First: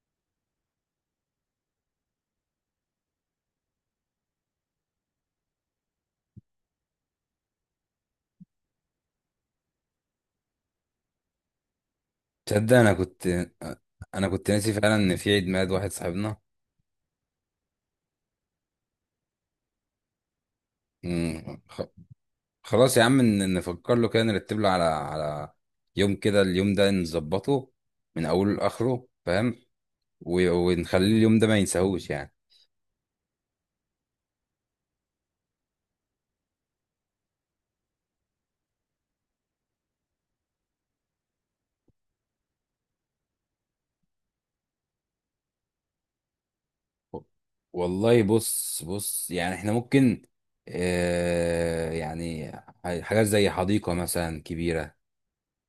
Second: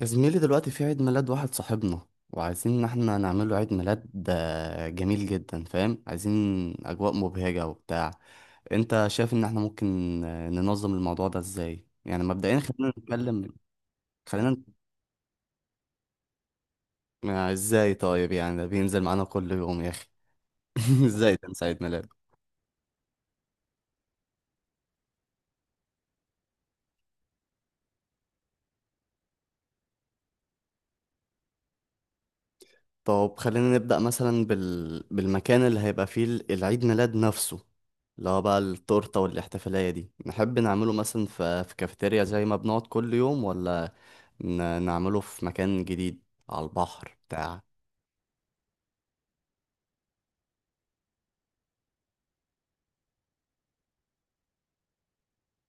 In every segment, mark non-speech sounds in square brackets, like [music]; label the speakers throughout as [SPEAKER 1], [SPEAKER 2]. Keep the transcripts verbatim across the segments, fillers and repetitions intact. [SPEAKER 1] يا زميلي، دلوقتي في عيد ميلاد واحد صاحبنا وعايزين ان احنا نعمله عيد ميلاد آه، جميل جدا. فاهم؟ عايزين اجواء مبهجة وبتاع. انت شايف ان احنا ممكن آه، ننظم الموضوع ده ازاي؟ يعني مبدئيا
[SPEAKER 2] تصدق،
[SPEAKER 1] خلينا
[SPEAKER 2] انا كنت
[SPEAKER 1] نتكلم.
[SPEAKER 2] انا
[SPEAKER 1] خلينا
[SPEAKER 2] كنت
[SPEAKER 1] نت-
[SPEAKER 2] ناسي فعلا ان في عيد ميلاد واحد صاحبنا.
[SPEAKER 1] آه، ازاي طيب؟ يعني ده بينزل معانا كل يوم يا اخي. [laughs] ازاي
[SPEAKER 2] مم.
[SPEAKER 1] تنسى
[SPEAKER 2] خ-
[SPEAKER 1] عيد ميلاد؟
[SPEAKER 2] خلاص يا عم، ن- نفكر له كده، نرتب له على على يوم كده. اليوم ده نظبطه من اوله لاخره، فاهم؟ و- ونخليه اليوم ده ما ينساهوش يعني.
[SPEAKER 1] طب خلينا نبدأ مثلا بال... بالمكان اللي هيبقى فيه ال- العيد ميلاد نفسه، اللي هو بقى التورتة والاحتفالية دي. نحب نعمله مثلا في, في كافيتيريا زي ما بنقعد كل يوم، ولا ن... نعمله في مكان جديد على البحر
[SPEAKER 2] و-
[SPEAKER 1] بتاع؟
[SPEAKER 2] والله بص بص، يعني احنا ممكن، آه يعني ح- حاجات زي حديقة مثلا كبيرة.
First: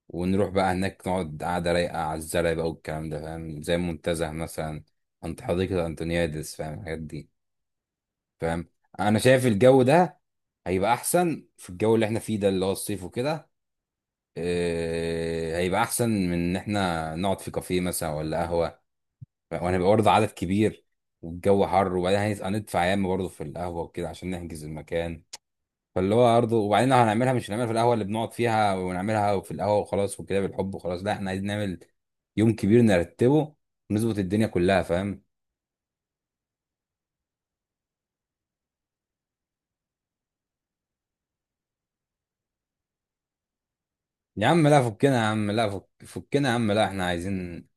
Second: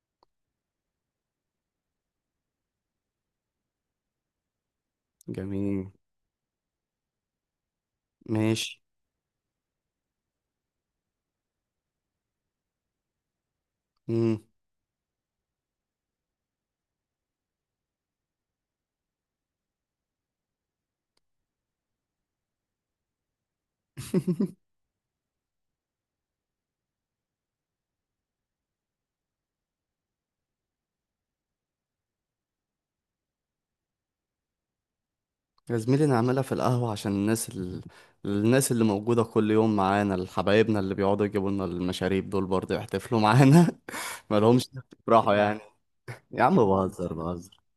[SPEAKER 2] ونروح بقى هناك نقعد قعدة رايقة على الزرع بقى والكلام ده، فاهم؟ زي منتزه مثلا، عند حديقة
[SPEAKER 1] جميل.
[SPEAKER 2] أنتونيادس، فاهم الحاجات دي؟ فاهم،
[SPEAKER 1] ماشي.
[SPEAKER 2] أنا شايف الجو ده هيبقى أحسن. في الجو اللي احنا فيه ده اللي هو الصيف وكده،
[SPEAKER 1] مم.
[SPEAKER 2] إيه هيبقى أحسن من إن احنا نقعد في كافيه مثلا ولا قهوة. وهنبقى برضه عدد كبير والجو حر، وبعدين هندفع ياما برضه في القهوة وكده عشان نحجز المكان. فاللي هو برضه، وبعدين لو هنعملها مش هنعملها في القهوه اللي بنقعد فيها ونعملها في القهوه وخلاص وكده بالحب وخلاص. لا، احنا عايزين نعمل يوم كبير نرتبه ونظبط الدنيا كلها، فاهم؟
[SPEAKER 1] يا زميلي، نعملها في القهوة عشان الناس ال... الناس اللي موجودة كل يوم معانا، الحبايبنا اللي بيقعدوا يجيبوا لنا المشاريب دول برضه يحتفلوا معانا. [laughs]
[SPEAKER 2] يا عم
[SPEAKER 1] مالهمش
[SPEAKER 2] لا، فكنا يا
[SPEAKER 1] راحوا
[SPEAKER 2] عم،
[SPEAKER 1] يعني.
[SPEAKER 2] لا فك
[SPEAKER 1] يا
[SPEAKER 2] فكنا يا
[SPEAKER 1] عم،
[SPEAKER 2] عم، لا احنا
[SPEAKER 1] بهزر بهزر.
[SPEAKER 2] عايزين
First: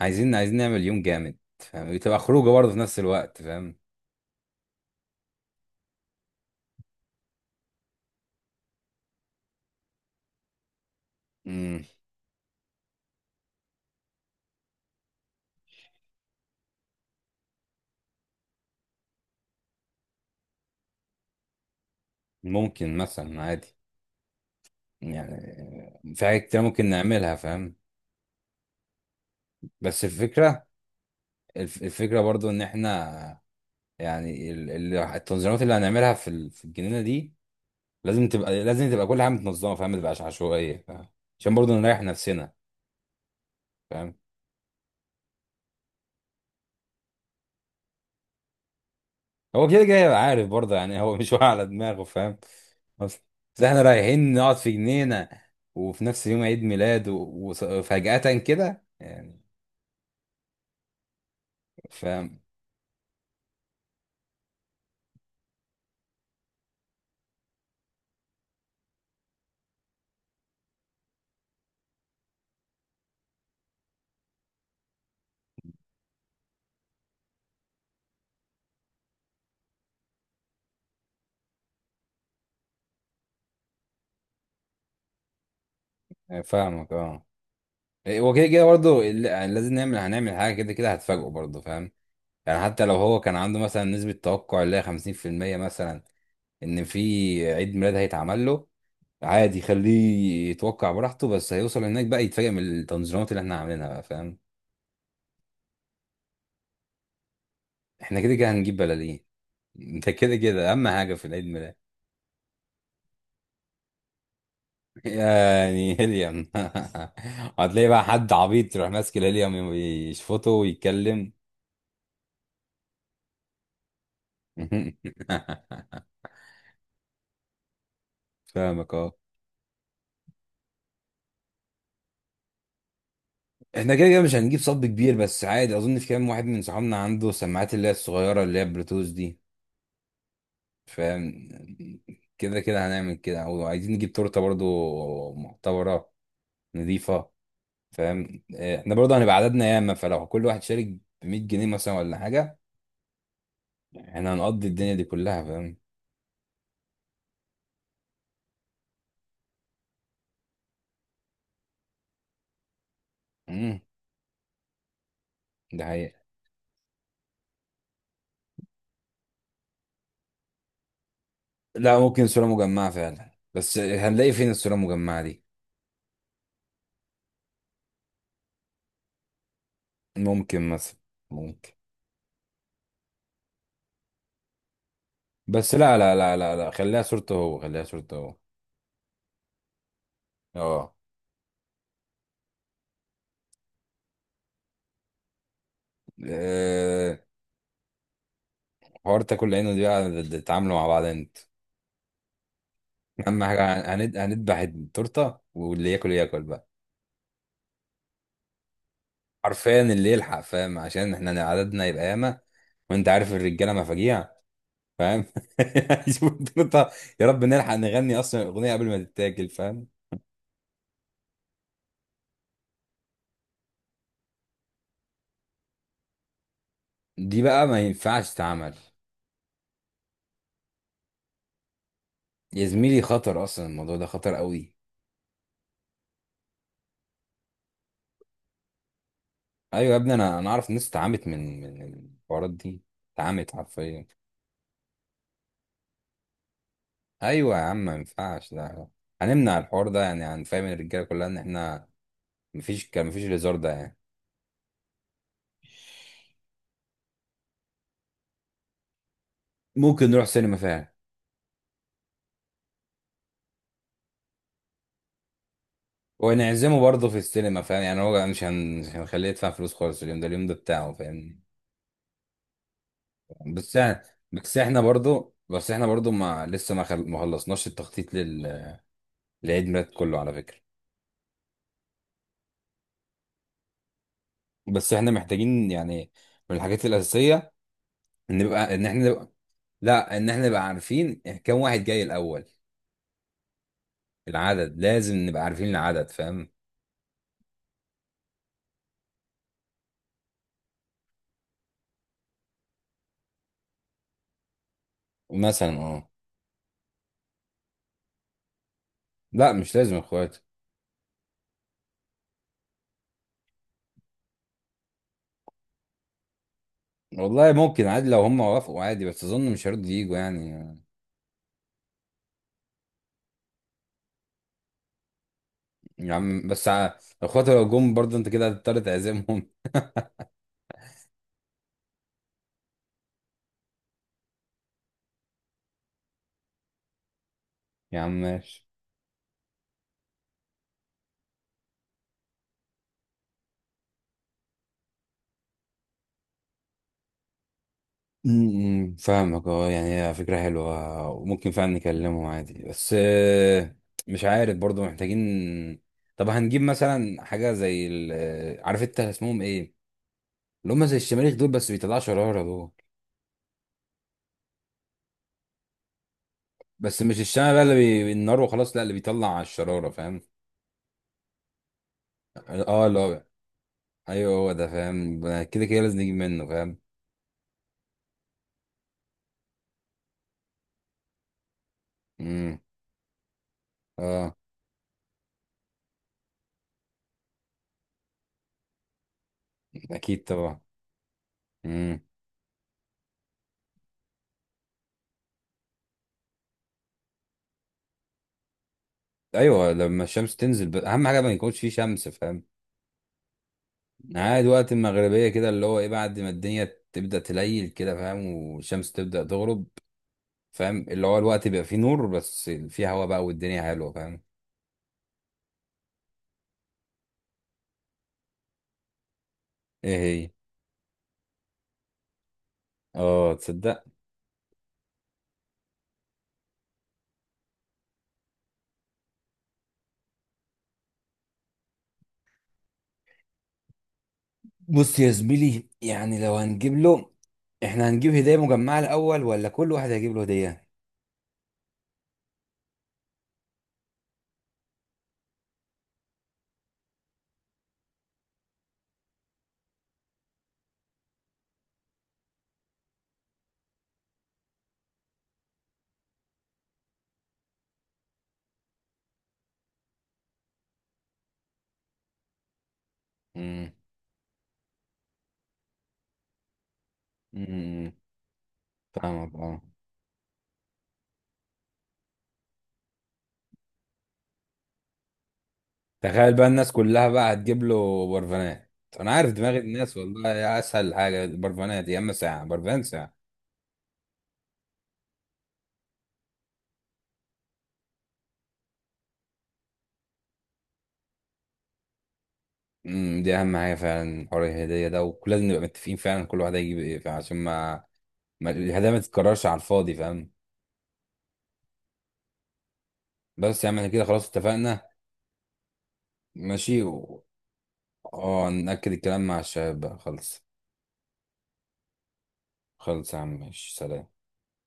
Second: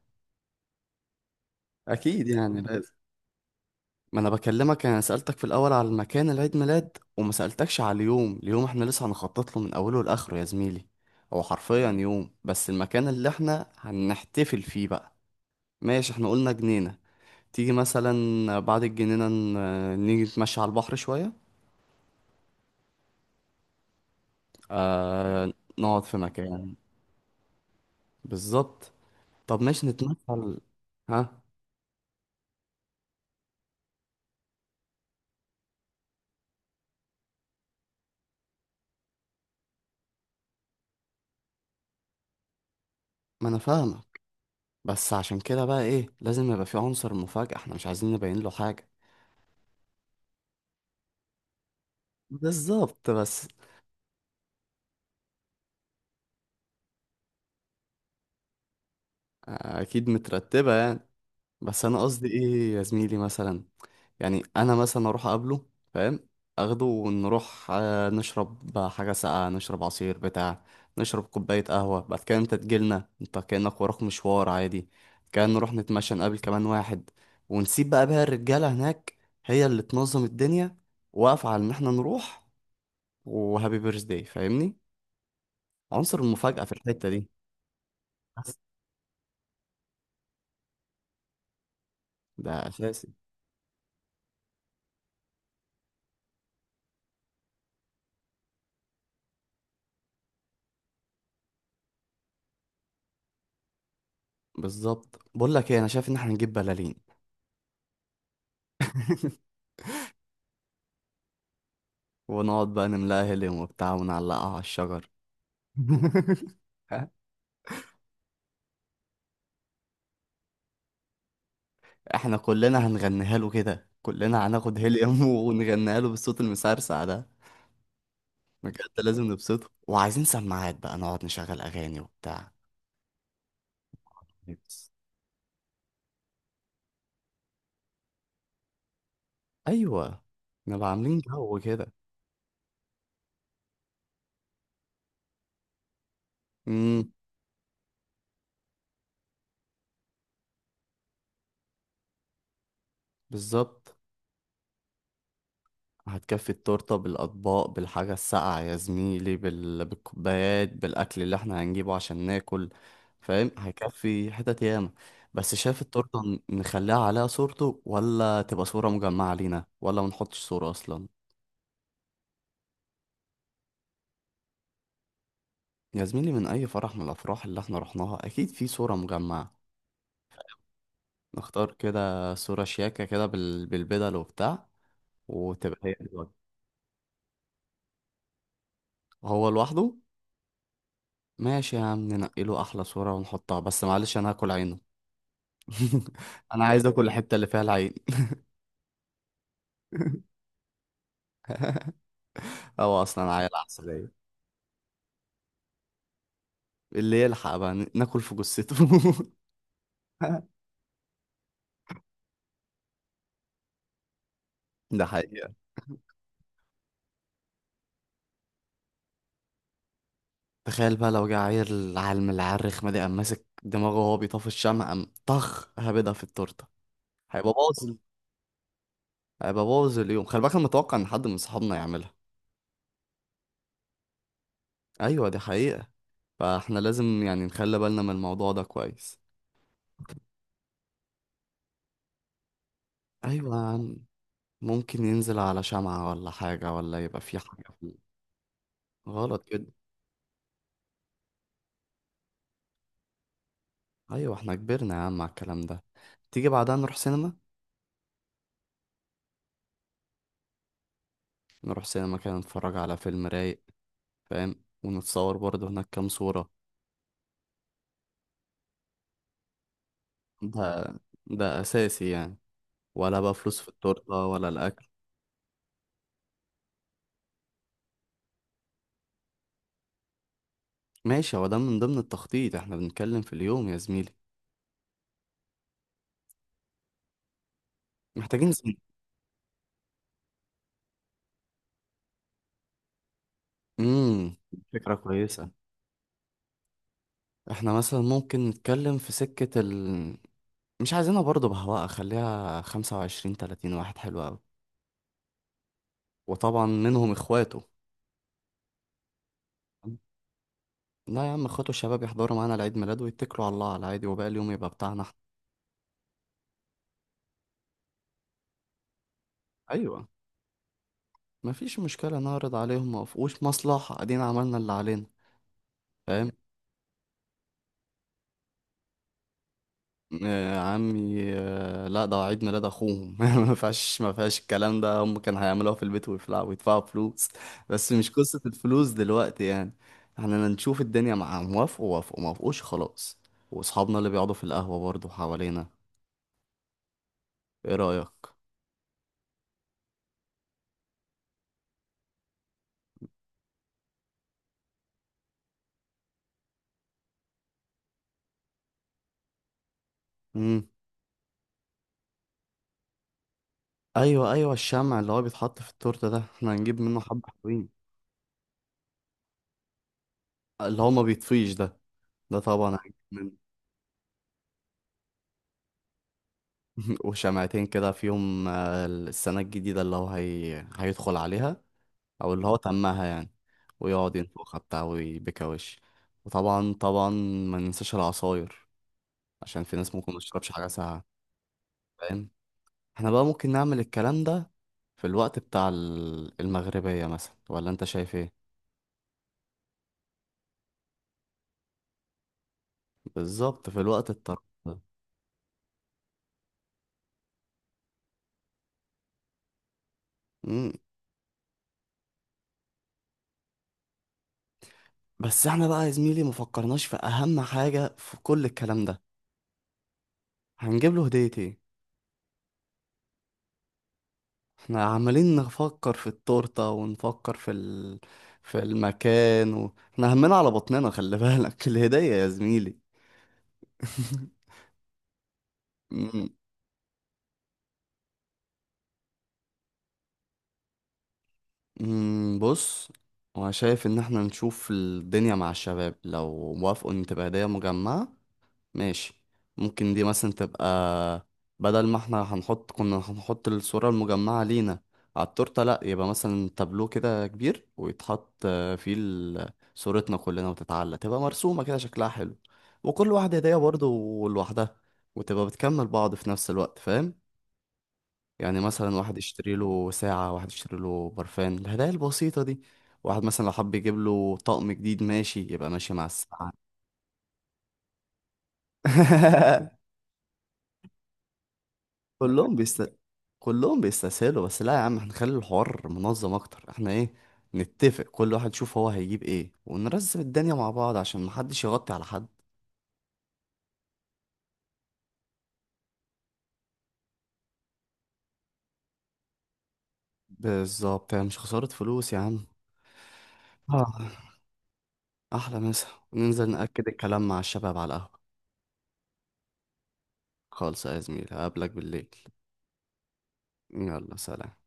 [SPEAKER 2] عايزين عايزين نعمل يوم جامد، فاهم؟ تبقى
[SPEAKER 1] اكيد
[SPEAKER 2] خروجه
[SPEAKER 1] يعني،
[SPEAKER 2] برضه في نفس الوقت، فاهم؟
[SPEAKER 1] ما انا بكلمك، انا سألتك في الاول على المكان العيد ميلاد وما سألتكش على اليوم. اليوم احنا لسه هنخطط له من اوله لاخره يا زميلي. هو
[SPEAKER 2] مم.
[SPEAKER 1] حرفيا يوم، بس المكان اللي احنا هنحتفل فيه بقى. ماشي، احنا قلنا جنينة. تيجي مثلا بعد الجنينة ن- نيجي نتمشى على البحر شوية.
[SPEAKER 2] ممكن مثلا عادي،
[SPEAKER 1] آه، نقعد
[SPEAKER 2] يعني
[SPEAKER 1] في
[SPEAKER 2] في حاجات كتير
[SPEAKER 1] مكان.
[SPEAKER 2] ممكن نعملها، فاهم.
[SPEAKER 1] بالظبط. طب، ماشي
[SPEAKER 2] بس
[SPEAKER 1] نتمشى على-
[SPEAKER 2] الفكره،
[SPEAKER 1] ها؟
[SPEAKER 2] الف- الفكره برضه ان احنا يعني ال- ال- التنظيمات اللي هنعملها في ال- في الجنينه دي لازم تبقى لازم تبقى كل حاجه متنظمه، فاهم؟ ما تبقاش عشوائيه، فاهم؟ عشان برضه نريح نفسنا،
[SPEAKER 1] ما انا
[SPEAKER 2] فاهم.
[SPEAKER 1] فاهمك. بس عشان كده بقى، ايه؟ لازم يبقى في عنصر مفاجأة، احنا مش عايزين نبين له حاجة.
[SPEAKER 2] هو كده كده هيبقى عارف برضه، يعني هو مش واقع على دماغه، فاهم؟
[SPEAKER 1] بالظبط.
[SPEAKER 2] اصل
[SPEAKER 1] بس
[SPEAKER 2] بس احنا رايحين نقعد في جنينه وفي نفس يوم عيد ميلاد و- وص- وفجأة كده يعني،
[SPEAKER 1] اكيد مترتبه يعني. بس انا قصدي
[SPEAKER 2] فاهم.
[SPEAKER 1] ايه يا زميلي، مثلا يعني انا مثلا اروح اقابله، فاهم؟ اخده ونروح آه، نشرب حاجه ساقعه، نشرب عصير بتاع، نشرب كوبايه قهوه. بعد كده انت تجيلنا، انت كانك وراك مشوار عادي، كان نروح نتمشى نقابل كمان واحد، ونسيب بقى بقى الرجاله هناك. هي اللي تنظم الدنيا، واقفه على ان احنا نروح وهابي بيرث داي. فاهمني؟ عنصر المفاجاه في
[SPEAKER 2] فاهمك
[SPEAKER 1] الحته
[SPEAKER 2] اه.
[SPEAKER 1] دي.
[SPEAKER 2] إيه، هو كده
[SPEAKER 1] بس
[SPEAKER 2] كده برضه ال- يعني لازم نعمل، هنعمل حاجه كده كده هتفاجئه برضه، فاهم.
[SPEAKER 1] ده
[SPEAKER 2] يعني حتى لو
[SPEAKER 1] اساسي.
[SPEAKER 2] هو كان عنده مثلا نسبه توقع اللي هي خمسين في المية مثلا ان في عيد ميلاد هيتعمل له، عادي خليه يتوقع براحته. بس هيوصل هناك بقى يتفاجئ من التنظيمات اللي احنا عاملينها بقى، فاهم.
[SPEAKER 1] بالظبط. بقول لك ايه؟ انا شايف ان احنا نجيب بلالين.
[SPEAKER 2] احنا كده كده هنجيب بلالين.
[SPEAKER 1] [laughs]
[SPEAKER 2] ده كده كده اهم حاجه في العيد ميلاد.
[SPEAKER 1] ونقعد بقى نملاها هيليوم وبتاع، ونعلقها على الشجر.
[SPEAKER 2] يعني
[SPEAKER 1] [laughs]
[SPEAKER 2] هيليوم. [laughs]
[SPEAKER 1] ها؟
[SPEAKER 2] هتلاقي بقى حد عبيط يروح ماسك الهيليوم يشفطه ويتكلم.
[SPEAKER 1] احنا كلنا هنغنيها له كده، كلنا هناخد هيليوم
[SPEAKER 2] [laughs]
[SPEAKER 1] [laughs] ونغنيها له بالصوت المسرسع ده. بجد
[SPEAKER 2] فاهمك اه.
[SPEAKER 1] لازم نبسطه، وعايزين سماعات بقى نقعد نشغل اغاني وبتاع.
[SPEAKER 2] احنا كده كده مش هنجيب صب
[SPEAKER 1] Yes.
[SPEAKER 2] كبير، بس عادي اظن في كام واحد من صحابنا عنده سماعات اللي هي الصغيره اللي هي بلوتوث دي،
[SPEAKER 1] ايوه، نبقى عاملين
[SPEAKER 2] فاهم.
[SPEAKER 1] جو كده.
[SPEAKER 2] كده كده هنعمل كده، وعايزين نجيب تورته برضو معتبره
[SPEAKER 1] امم.
[SPEAKER 2] نظيفه، فاهم. آه، احنا برضه هنبقى عددنا ياما، فلو كل واحد شارك ب مية جنيه مثلا ولا حاجه،
[SPEAKER 1] بالظبط.
[SPEAKER 2] احنا هنقضي الدنيا دي كلها، فاهم.
[SPEAKER 1] هتكفي التورتة بالأطباق، بالحاجة الساقعة يا زميلي، بال... بالكوبايات، بالأكل اللي احنا هنجيبه عشان ناكل. فاهم؟
[SPEAKER 2] امم.
[SPEAKER 1] هيكفي حتت ياما. بس شايف
[SPEAKER 2] ده حقيقة.
[SPEAKER 1] التورتة، ن- نخليها عليها صورته، ولا تبقى صورة مجمعة لينا، ولا ما نحطش صورة أصلا؟
[SPEAKER 2] لا، ممكن صوره مجمعه فعلا، بس هنلاقي فين الصوره المجمعه دي؟
[SPEAKER 1] يا زميلي، من أي فرح من الأفراح اللي احنا رحناها أكيد في صورة مجمعة.
[SPEAKER 2] ممكن مثلا، ممكن.
[SPEAKER 1] نختار كده صورة شياكة كده بال... بالبدل وبتاع،
[SPEAKER 2] بس
[SPEAKER 1] وتبقى هي
[SPEAKER 2] لا لا
[SPEAKER 1] الوجه.
[SPEAKER 2] لا لا لا، خليها صورته هو، خليها صورته هو.
[SPEAKER 1] هو لوحده.
[SPEAKER 2] اه.
[SPEAKER 1] ماشي يا عم، ننقي له أحلى صورة ونحطها. بس معلش، أنا هاكل عينه. [laughs] انا عايز اكل
[SPEAKER 2] آه،
[SPEAKER 1] الحته اللي فيها العين.
[SPEAKER 2] حوار تاكل عينه دي بقى
[SPEAKER 1] [laughs]
[SPEAKER 2] تتعاملوا مع بعض انت.
[SPEAKER 1] هو
[SPEAKER 2] [laughs]
[SPEAKER 1] اصلا
[SPEAKER 2] اهم
[SPEAKER 1] عيل
[SPEAKER 2] حاجه هن-
[SPEAKER 1] عسليه.
[SPEAKER 2] هندبح التورته، واللي ياكل ياكل بقى.
[SPEAKER 1] اللي يلحق بقى ن- ناكل في جثته.
[SPEAKER 2] حرفيا اللي يلحق،
[SPEAKER 1] [laughs]
[SPEAKER 2] فاهم، عشان احنا عددنا يبقى ياما. وانت عارف الرجاله مفاجيع،
[SPEAKER 1] ده
[SPEAKER 2] فاهم.
[SPEAKER 1] حقيقه.
[SPEAKER 2] [laughs] شوف الدنيا- يا رب نلحق نغني اصلا الاغنيه قبل ما تتاكل، فاهم.
[SPEAKER 1] تخيل بقى لو جه عيل عالم العرخ ما دي، قام ماسك دماغه وهو بيطفي الشمع، قام طخ هبدها في التورته.
[SPEAKER 2] دي
[SPEAKER 1] هيبقى
[SPEAKER 2] بقى ما
[SPEAKER 1] باظ.
[SPEAKER 2] ينفعش تتعمل.
[SPEAKER 1] هيبقى باظ اليوم، خلي بالك. انا متوقع ان حد من صحابنا يعملها.
[SPEAKER 2] يا زميلي خطر، اصلا الموضوع ده خطر قوي.
[SPEAKER 1] ايوه، دي حقيقه. فاحنا لازم يعني نخلي بالنا من الموضوع ده كويس.
[SPEAKER 2] ايوه يا ابني، انا انا اعرف ناس اتعمت من من الحوارات دي، اتعمت
[SPEAKER 1] ايوه يا عم،
[SPEAKER 2] حرفيا.
[SPEAKER 1] ممكن ينزل على شمعة ولا حاجه، ولا يبقى في
[SPEAKER 2] ايوه يا
[SPEAKER 1] حاجه
[SPEAKER 2] عم،
[SPEAKER 1] في-
[SPEAKER 2] ما ينفعش لا.
[SPEAKER 1] غلط
[SPEAKER 2] هنمنع
[SPEAKER 1] كده.
[SPEAKER 2] الحوار ده، يعني هنفهم الرجاله كلها ان احنا مفيش، كان مفيش الهزار ده يعني.
[SPEAKER 1] ايوه، احنا كبرنا يا عم على الكلام ده. تيجي بعدها نروح سينما؟
[SPEAKER 2] ممكن نروح سينما فعلا.
[SPEAKER 1] نروح سينما كده، نتفرج على فيلم رايق. فاهم؟ ونتصور برضه هناك كام صورة.
[SPEAKER 2] ونعزمه برضه في السينما، فاهم. يعني هو مش هن... مش هنخليه يدفع فلوس خالص، اليوم ده اليوم ده
[SPEAKER 1] ده
[SPEAKER 2] بتاعه، فاهم.
[SPEAKER 1] ده اساسي يعني، ولا بقى فلوس في
[SPEAKER 2] بس احنا
[SPEAKER 1] التورتة ولا
[SPEAKER 2] بس احنا
[SPEAKER 1] الاكل.
[SPEAKER 2] برضه بس احنا برضه ما لسه ما خل... ما خلصناش التخطيط لل... لعيد ميلاد كله على فكرة.
[SPEAKER 1] ماشي، هو ده من ضمن التخطيط، احنا بنتكلم في اليوم يا زميلي.
[SPEAKER 2] بس احنا محتاجين يعني من الحاجات الأساسية ان
[SPEAKER 1] محتاجين
[SPEAKER 2] نبقى
[SPEAKER 1] زميلي.
[SPEAKER 2] ان احنا نبقى... لا، ان احنا نبقى عارفين كم واحد جاي الأول.
[SPEAKER 1] امم.
[SPEAKER 2] العدد
[SPEAKER 1] فكرة
[SPEAKER 2] لازم نبقى
[SPEAKER 1] كويسة.
[SPEAKER 2] عارفين العدد، فاهم.
[SPEAKER 1] احنا مثلا ممكن نتكلم في سكة ال مش عايزينها برضه بهواء، خليها خمسة وعشرين تلاتين واحد، حلو أوي.
[SPEAKER 2] مثلا اه.
[SPEAKER 1] وطبعا منهم اخواته.
[SPEAKER 2] لا، مش لازم اخواتي.
[SPEAKER 1] لا يا عم، اخواته الشباب يحضروا معانا العيد ميلاد ويتكلوا على الله، على العادي، وباقي اليوم يبقى بتاعنا احنا.
[SPEAKER 2] والله ممكن عادي لو هم وافقوا، عادي، بس اظن مش هيرضوا
[SPEAKER 1] ايوه،
[SPEAKER 2] ييجوا يعني.
[SPEAKER 1] مفيش مشكله، نعرض عليهم. ما وقفوش مصلحه، ادينا عملنا اللي علينا.
[SPEAKER 2] يا
[SPEAKER 1] فاهم؟
[SPEAKER 2] عم بس ع- اخواتي لو جم برضه انت كده هتضطر تعزمهم.
[SPEAKER 1] آه عمي، آه، لا، ده عيد ميلاد اخوهم. [laughs] ما فيهاش ما فيهاش الكلام ده. هم كانوا هيعملوها في البيت ويفلعوا ويدفعوا فلوس. بس
[SPEAKER 2] [laughs] يا
[SPEAKER 1] مش
[SPEAKER 2] عم
[SPEAKER 1] قصه
[SPEAKER 2] ماشي.
[SPEAKER 1] الفلوس دلوقتي يعني. احنا نشوف الدنيا مع، موافقوا وافقوا، ما وافقوش خلاص. واصحابنا اللي بيقعدوا في القهوه برضه حوالينا. ايه رايك؟
[SPEAKER 2] م- م، فاهمك اه، يعني هي فكرة حلوة وممكن فعلا نكلمهم عادي، بس آه، مش عارف برضه، محتاجين. طب هنجيب مثلا حاجة زي ال... آه، عارف انت اسمهم ايه، اللي هم زي الشماريخ دول بس بيطلعوا شرارة دول.
[SPEAKER 1] ايوه، ايوه، الشمع اللي هو بيتحط في التورته ده احنا هنجيب منه
[SPEAKER 2] بس مش
[SPEAKER 1] حبه
[SPEAKER 2] الشمع بقى
[SPEAKER 1] حلوين.
[SPEAKER 2] اللي بي... النار وخلاص، لا، اللي بيطلع على الشرارة، فاهم.
[SPEAKER 1] اللي هو ما بيطفيش ده، ده طبعا
[SPEAKER 2] اه،
[SPEAKER 1] هنجيب
[SPEAKER 2] لا.
[SPEAKER 1] منه.
[SPEAKER 2] ايوه، هو ده، فاهم، كده كده لازم نجيب منه، فاهم.
[SPEAKER 1] [laughs] وشمعتين كده في يوم آه، السنه الجديده اللي هو هي... هيدخل عليها. او اللي هو
[SPEAKER 2] امم.
[SPEAKER 1] تمها يعني، ويقعد
[SPEAKER 2] اه.
[SPEAKER 1] ينفخها بتاع ويبكى وش. وطبعا طبعا، ما ننساش العصاير عشان في ناس ممكن ما
[SPEAKER 2] اكيد
[SPEAKER 1] تشربش
[SPEAKER 2] طبعا.
[SPEAKER 1] حاجه ساقعه.
[SPEAKER 2] مم.
[SPEAKER 1] فاهم؟ احنا بقى ممكن نعمل الكلام ده في الوقت بتاع ال- المغربيه مثلا، ولا انت شايف ايه؟
[SPEAKER 2] ايوه، لما الشمس تنزل، ب... اهم حاجه ما يكونش فيه شمس، فاهم.
[SPEAKER 1] بالظبط، في الوقت الطرب
[SPEAKER 2] عاد وقت المغربيه كده اللي هو ايه بعد ما الدنيا تبدا تليل كده، فاهم، والشمس تبدا تغرب،
[SPEAKER 1] ده.
[SPEAKER 2] فاهم، اللي هو الوقت بيبقى فيه نور بس فيه هوا بقى والدنيا حلوه، فاهم.
[SPEAKER 1] بس احنا بقى يا زميلي مفكرناش في اهم حاجة في كل الكلام ده.
[SPEAKER 2] ايه هي؟
[SPEAKER 1] هنجيب له هدية ايه؟
[SPEAKER 2] اه تصدق.
[SPEAKER 1] احنا عمالين نفكر في التورتة ونفكر في ال... في المكان و... احنا همنا على بطننا، خلي بالك. [laughs] الهدية يا زميلي! [laughs]
[SPEAKER 2] بص يا زميلي، يعني
[SPEAKER 1] أمم،
[SPEAKER 2] لو هنجيب له، احنا هنجيب هديه مجمعه الاول ولا كل واحد هيجيب له هديه؟
[SPEAKER 1] أمم، بص. انا شايف ان احنا نشوف الدنيا مع الشباب لو موافقوا ان تبقى هدية مجمعة. ماشي، ممكن دي مثلا تبقى بدل ما احنا هنحط كنا هنحط الصورة المجمعة لينا على التورتة. لأ، يبقى مثلا تابلو كده كبير، ويتحط آه، فيه ال- صورتنا كلنا، وتتعلق تبقى مرسومة كده شكلها حلو. وكل واحدة هدية
[SPEAKER 2] امم.
[SPEAKER 1] برضه لوحدها، وتبقى بتكمل بعض في نفس الوقت. فاهم؟
[SPEAKER 2] امم.
[SPEAKER 1] يعني مثلا واحد
[SPEAKER 2] فاهمك
[SPEAKER 1] يشتري
[SPEAKER 2] اه.
[SPEAKER 1] له ساعة، واحد يشتري له برفان، الهدايا البسيطة دي. واحد مثلا لو حب يجيب له طقم جديد، ماشي، يبقى ماشي مع
[SPEAKER 2] تخيل بقى
[SPEAKER 1] الساعة.
[SPEAKER 2] الناس كلها بقى هتجيب له برفانات. انا عارف دماغ الناس
[SPEAKER 1] [laughs]
[SPEAKER 2] والله، يا اسهل حاجه برفانات، يا اما ساعه،
[SPEAKER 1] كلهم
[SPEAKER 2] برفان ساعه.
[SPEAKER 1] كلهم بيستسهلوا. بس لا يا عم، احنا نخلي الحوار منظم اكتر. احنا ايه؟ نتفق كل واحد يشوف هو هيجيب ايه، ونرزم الدنيا مع بعض عشان محدش يغطي على حد.
[SPEAKER 2] امم، دي اهم حاجه فعلا، حوار الهديه ده ولازم نبقى متفقين فعلا كل واحد هيجيب ايه فعلا عشان ما, ما, الهدايا ما تتكررش على الفاضي، فاهم.
[SPEAKER 1] بالظبط، يعني مش خسارة فلوس يا عم.
[SPEAKER 2] بس يا عم احنا كده
[SPEAKER 1] آه،
[SPEAKER 2] خلاص اتفقنا.
[SPEAKER 1] احلى مسا، ننزل
[SPEAKER 2] ماشي،
[SPEAKER 1] نأكد
[SPEAKER 2] و...
[SPEAKER 1] الكلام مع الشباب على القهوة.
[SPEAKER 2] اه، نأكد الكلام مع الشباب بقى، خلص.
[SPEAKER 1] خالص يا زميلي، هقابلك بالليل.
[SPEAKER 2] خلص يا عم، ماشي، سلام.
[SPEAKER 1] يلا، سلام.